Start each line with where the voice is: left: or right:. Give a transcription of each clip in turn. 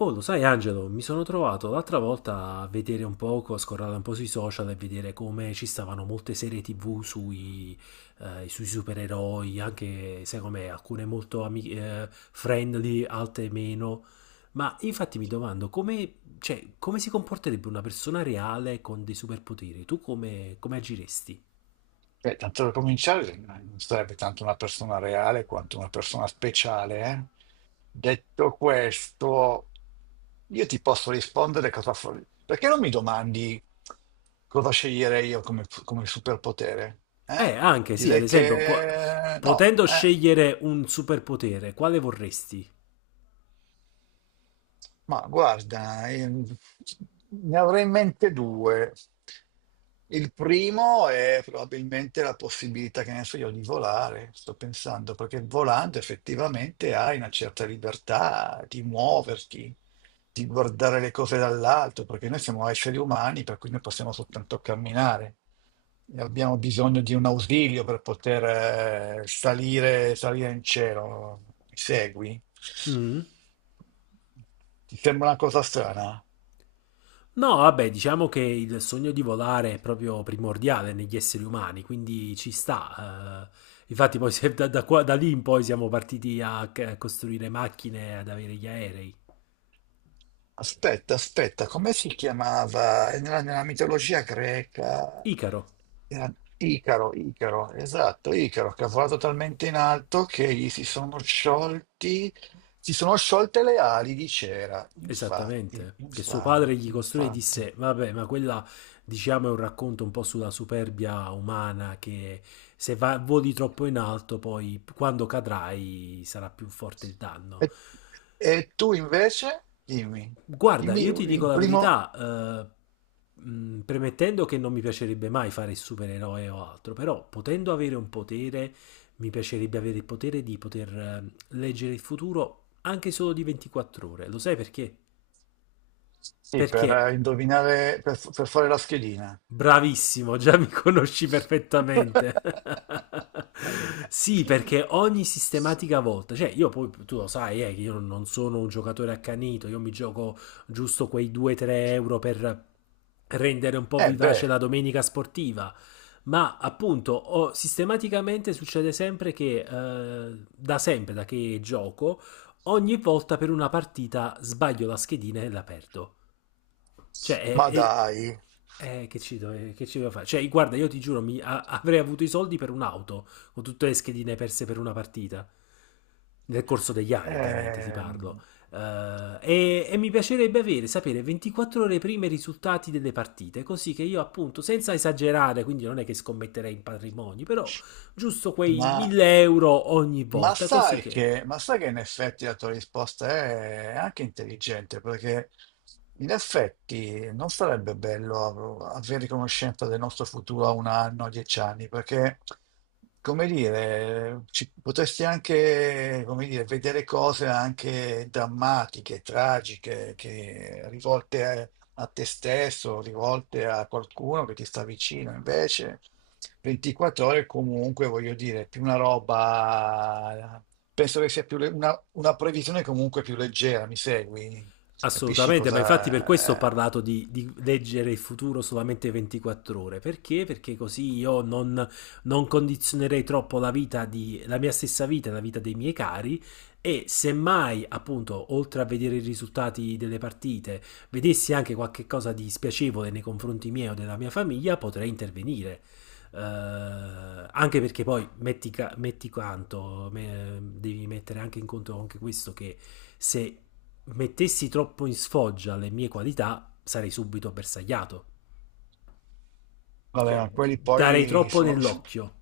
left: Oh, lo sai, Angelo, mi sono trovato l'altra volta a vedere un poco, a scorrare un po' sui social e vedere come ci stavano molte serie TV sui supereroi, anche sai com'è, alcune molto friendly, altre meno. Ma infatti mi domando cioè, come si comporterebbe una persona reale con dei superpoteri? Tu come agiresti?
right: Beh, tanto per cominciare, non sarebbe tanto una persona reale quanto una persona speciale. Detto questo, io ti posso rispondere cosa fare. Perché non mi domandi cosa sceglierei io come superpotere? Eh?
left: Anche sì, ad
right: Direi
left: esempio,
right: che no,
left: potendo
right: eh.
left: scegliere un superpotere, quale vorresti?
right: Ma guarda, ne avrei in mente due. Il primo è probabilmente la possibilità, che ne so io, di volare, sto pensando, perché volando effettivamente hai una certa libertà di muoverti, di guardare le cose dall'alto, perché noi siamo esseri umani, per cui noi possiamo soltanto camminare. Abbiamo bisogno di un ausilio per poter salire, salire in cielo. Mi segui?
left: Mm?
right: Ti sembra una cosa strana?
left: No, vabbè, diciamo che il sogno di volare è proprio primordiale negli esseri umani, quindi ci sta, eh. Infatti, poi da lì in poi siamo partiti a costruire macchine, ad avere gli aerei.
right: Aspetta, aspetta, come si chiamava? Nella mitologia greca
left: Icaro,
right: era Icaro, Icaro, esatto, Icaro, che ha volato talmente in alto che gli si sono sciolti, si sono sciolte le ali di cera. Infatti,
left: esattamente, che suo padre gli
right: infatti,
left: costruì e
right: infatti.
left: disse: Vabbè, ma quella diciamo è un racconto un po' sulla superbia umana, che se voli troppo in alto, poi quando cadrai sarà più forte il danno.
right: E, e tu invece, dimmi,
left: Guarda,
right: dimmi
left: io ti dico
right: il
left: la
right: primo,
left: verità, premettendo che non mi piacerebbe mai fare il supereroe o altro, però potendo avere un potere, mi piacerebbe avere il potere di poter leggere il futuro anche solo di 24 ore. Lo sai perché?
right: sì,
left: Perché
right: per indovinare, per fare la schedina.
left: Bravissimo, già mi conosci perfettamente. Sì, perché ogni sistematica volta, cioè io poi tu lo sai, che io non sono un giocatore accanito, io mi gioco giusto quei 2-3 euro per rendere un po'
right: Eh
left: vivace
right: beh,
left: la domenica sportiva. Ma appunto, sistematicamente succede sempre che, da sempre, da che gioco, ogni volta per una partita sbaglio la schedina e la perdo. Cioè,
right: ma dai,
left: che ci doveva fare? Cioè, guarda, io ti giuro, avrei avuto i soldi per un'auto, con tutte le schedine perse per una partita. Nel corso degli anni, ovviamente, ti parlo.
right: ehm,
left: E mi piacerebbe avere, sapere 24 ore prima i risultati delle partite, così che io, appunto, senza esagerare, quindi non è che scommetterei in patrimoni, però giusto quei
right: Ma,
left: 1000 euro ogni volta, così che.
right: ma sai che in effetti la tua risposta è anche intelligente, perché in effetti non sarebbe bello avere conoscenza del nostro futuro a un anno, a 10 anni, perché, come dire, potresti anche, come dire, vedere cose anche drammatiche, tragiche, che, rivolte a, te stesso, rivolte a qualcuno che ti sta vicino, invece. 24 ore comunque, voglio dire, più una roba, penso che sia più una previsione comunque più leggera, mi segui? Capisci
left: Assolutamente, ma infatti per questo ho
right: cosa?
left: parlato di leggere il futuro solamente 24 ore. Perché? Perché così io non condizionerei troppo la mia stessa vita e la vita dei miei cari. E semmai, appunto, oltre a vedere i risultati delle partite, vedessi anche qualche cosa di spiacevole nei confronti miei o della mia famiglia, potrei intervenire. Anche perché poi metti, metti quanto, devi mettere anche in conto anche questo, che se mettessi troppo in sfoggia le mie qualità, sarei subito bersagliato.
right: Vabbè,
left: Cioè,
right: ma quelli
left: darei
right: poi
left: troppo
right: sono. Sì.
left: nell'occhio.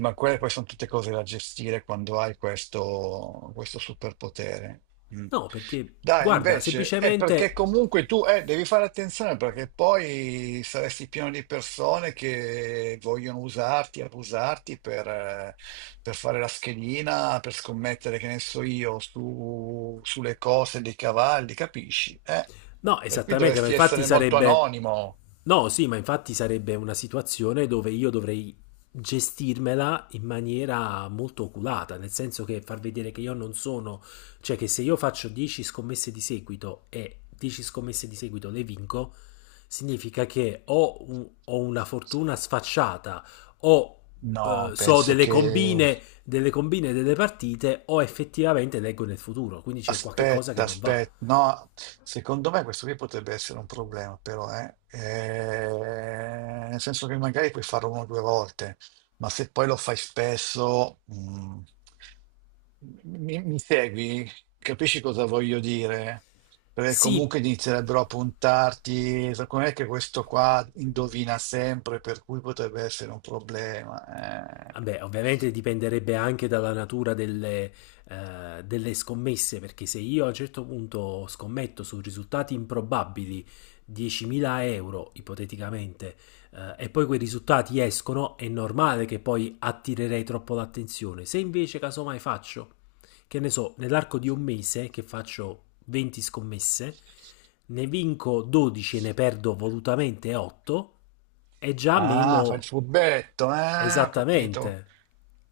right: Ma quelle poi sono tutte cose da gestire quando hai questo superpotere. Mm.
left: No, perché
right: Dai,
left: guarda,
right: invece, è perché
left: semplicemente.
right: comunque tu devi fare attenzione perché poi saresti pieno di persone che vogliono usarti, abusarti per fare la schedina, per scommettere, che ne so io, sulle cose dei cavalli, capisci? Eh?
left: No,
right: Per cui
left: esattamente, ma
right: dovresti
left: infatti
right: essere molto
left: sarebbe.
right: anonimo.
left: No, sì, ma infatti sarebbe una situazione dove io dovrei gestirmela in maniera molto oculata, nel senso che far vedere che io non sono, cioè che se io faccio 10 scommesse di seguito e 10 scommesse di seguito le vinco, significa che ho una fortuna sfacciata, o
right: No,
left: so
right: penso
left: delle
right: che.
left: combine, delle combine delle partite, o effettivamente leggo nel futuro, quindi c'è qualche cosa che
right: Aspetta,
left: non va.
right: aspetta, no, secondo me questo qui potrebbe essere un problema, però, eh. Nel senso che magari puoi farlo una o due volte, ma se poi lo fai spesso, mi segui? Capisci cosa voglio dire? Perché
left: Sì,
right: comunque inizierebbero a puntarti, secondo me che questo qua indovina sempre, per cui potrebbe essere un problema. eh.
left: vabbè, ovviamente dipenderebbe anche dalla natura delle scommesse, perché se io a un certo punto scommetto su risultati improbabili 10.000 euro, ipoteticamente, e poi quei risultati escono, è normale che poi attirerei troppo l'attenzione. Se invece casomai faccio, che ne so, nell'arco di un mese che faccio 20 scommesse, ne vinco 12 e ne perdo volutamente 8, è già
right: Ah, fa
left: meno.
right: il furbetto, eh? Ho capito.
left: Esattamente,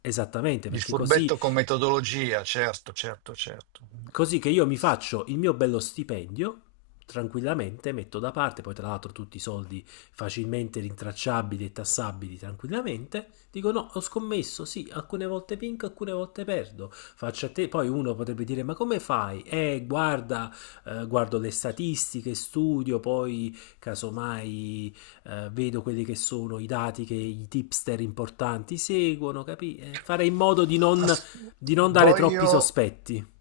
left: esattamente,
right: Il
left: perché così.
right: furbetto con metodologia, certo, certo, certo.
left: Così che io mi faccio il mio bello stipendio, tranquillamente metto da parte, poi tra l'altro tutti i soldi facilmente rintracciabili e tassabili tranquillamente, dico no, ho scommesso, sì, alcune volte vinco, alcune volte perdo, faccio a te, poi uno potrebbe dire: ma come fai? Guarda, guardo le statistiche, studio, poi casomai vedo quelli che sono i dati che i tipster importanti seguono, capi? Fare in modo di non,
right: As-
left: di non dare troppi
right: voglio...
left: sospetti.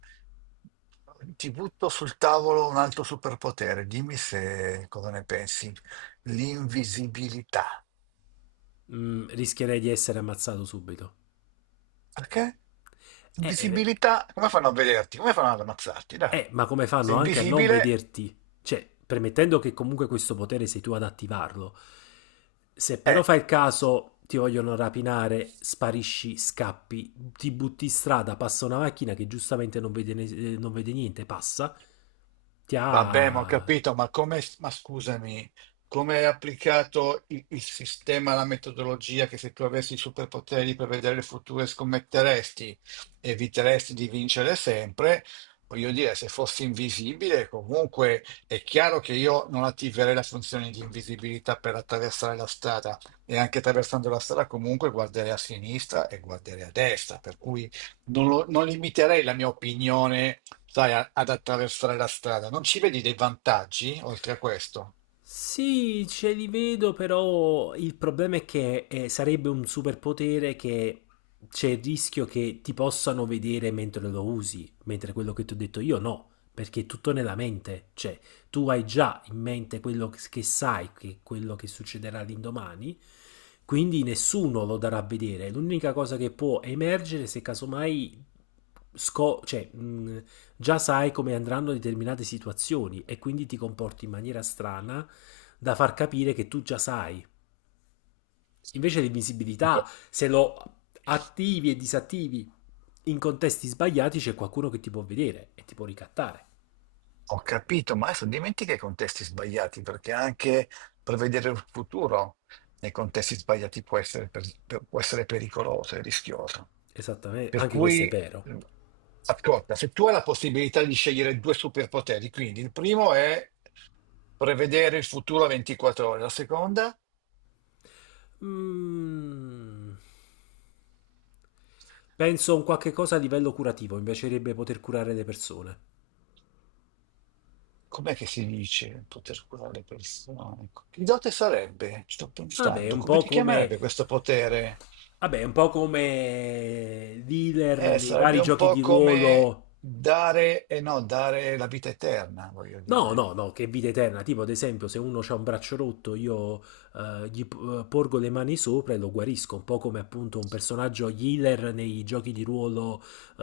right: Ti butto sul tavolo un altro superpotere. Dimmi se cosa ne pensi. L'invisibilità.
left: Rischierei di essere ammazzato subito.
right: Perché?
left: Eh, eh,
right: Invisibilità, come fanno a vederti? Come fanno ad ammazzarti? Dai.
left: ma come
right: Sei
left: fanno anche a non
right: invisibile?
left: vederti? Cioè, premettendo che comunque questo potere sei tu ad attivarlo. Se però
right: Eh.
left: fai il caso, ti vogliono rapinare, sparisci, scappi, ti butti in strada, passa una macchina che giustamente non vede, non vede niente, passa, ti
right: Vabbè, ma ho
left: ha.
right: capito, ma come, ma scusami, come è applicato il sistema, la metodologia che se tu avessi i superpoteri per vedere il futuro scommetteresti, eviteresti di vincere sempre? Voglio dire, se fossi invisibile, comunque è chiaro che io non attiverei la funzione di invisibilità per attraversare la strada e anche attraversando la strada comunque guarderei a sinistra e guarderei a destra, per cui non limiterei la mia opinione, sai, ad attraversare la strada. Non ci vedi dei vantaggi oltre a questo?
left: Sì, ce li vedo, però il problema è che sarebbe un superpotere che c'è il rischio che ti possano vedere mentre lo usi, mentre quello che ti ho detto io no, perché è tutto nella mente. Cioè, tu hai già in mente quello che sai, che quello che succederà l'indomani, quindi nessuno lo darà a vedere. L'unica cosa che può emergere, se casomai cioè, già sai come andranno determinate situazioni e quindi ti comporti in maniera strana da far capire che tu già sai. Invece
right: Ho
left: l'invisibilità,
right: ca-
left: se lo attivi e disattivi in contesti sbagliati, c'è qualcuno che ti può vedere e ti può ricattare.
right: ho capito, ma adesso dimentica i contesti sbagliati, perché anche prevedere il futuro nei contesti sbagliati può essere pericoloso e rischioso.
left: Esattamente,
right: Per
left: anche questo
right: cui,
left: è vero.
right: ascolta, se tu hai la possibilità di scegliere due superpoteri, quindi il primo è prevedere il futuro a 24 ore, la seconda?
left: Mm, Penso a un qualche cosa a livello curativo, mi piacerebbe poter curare le persone.
right: Com'è che si dice poter curare le persone? Ecco, che dote sarebbe? Ci sto
left: Vabbè,
right: pensando. Come ti chiamerebbe questo potere?
left: è un po' come dealer nei vari
right: Sarebbe un
left: giochi di
right: po' come
left: ruolo.
right: dare, e no, dare la vita eterna, voglio
left: No,
right: dire.
left: no, no, che vita eterna. Tipo, ad esempio, se uno ha un braccio rotto, io gli porgo le mani sopra e lo guarisco, un po' come appunto un personaggio healer nei giochi di ruolo,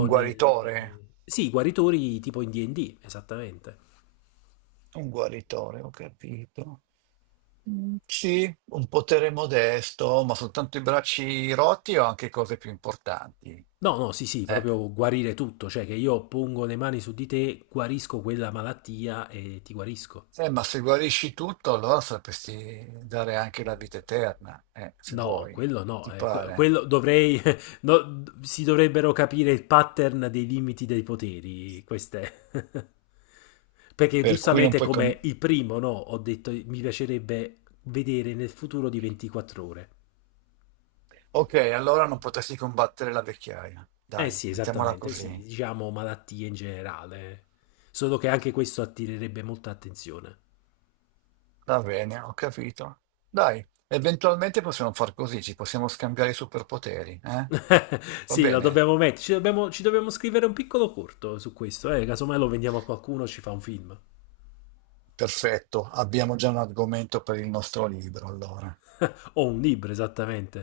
right: Un
left: nelle.
right: guaritore?
left: Sì, guaritori tipo in D&D, esattamente.
right: Un guaritore, ho capito. Mm, sì, un potere modesto, ma soltanto i bracci rotti o anche cose più importanti?
left: No, no, sì, sì,
right: Eh.
left: proprio guarire tutto, cioè che io pongo le mani su di te, guarisco quella malattia e ti guarisco.
right: Ma se guarisci tutto, allora sapresti dare anche la vita eterna, se
left: No,
right: vuoi,
left: quello no,
right: ti pare.
left: quello dovrei, no, si dovrebbero capire il pattern dei limiti dei poteri, queste. Perché
right: Per cui non
left: giustamente
right: puoi,
left: come il primo, no, ho detto mi piacerebbe vedere nel futuro di 24 ore.
right: ok, allora non potresti combattere la vecchiaia.
left: Eh
right: Dai,
left: sì,
right: mettiamola
left: esattamente, sì,
right: così.
left: diciamo malattie in generale. Solo che anche questo attirerebbe molta attenzione.
right: Va bene, ho capito. Dai, eventualmente possiamo far così, ci possiamo scambiare i superpoteri, eh? Va
left: Sì, lo
right: bene?
left: dobbiamo mettere. Ci dobbiamo scrivere un piccolo corto su questo. Eh? Casomai lo vendiamo a qualcuno, ci fa un film.
right: Perfetto, abbiamo già un argomento per il nostro libro, allora.
left: O un libro, esattamente.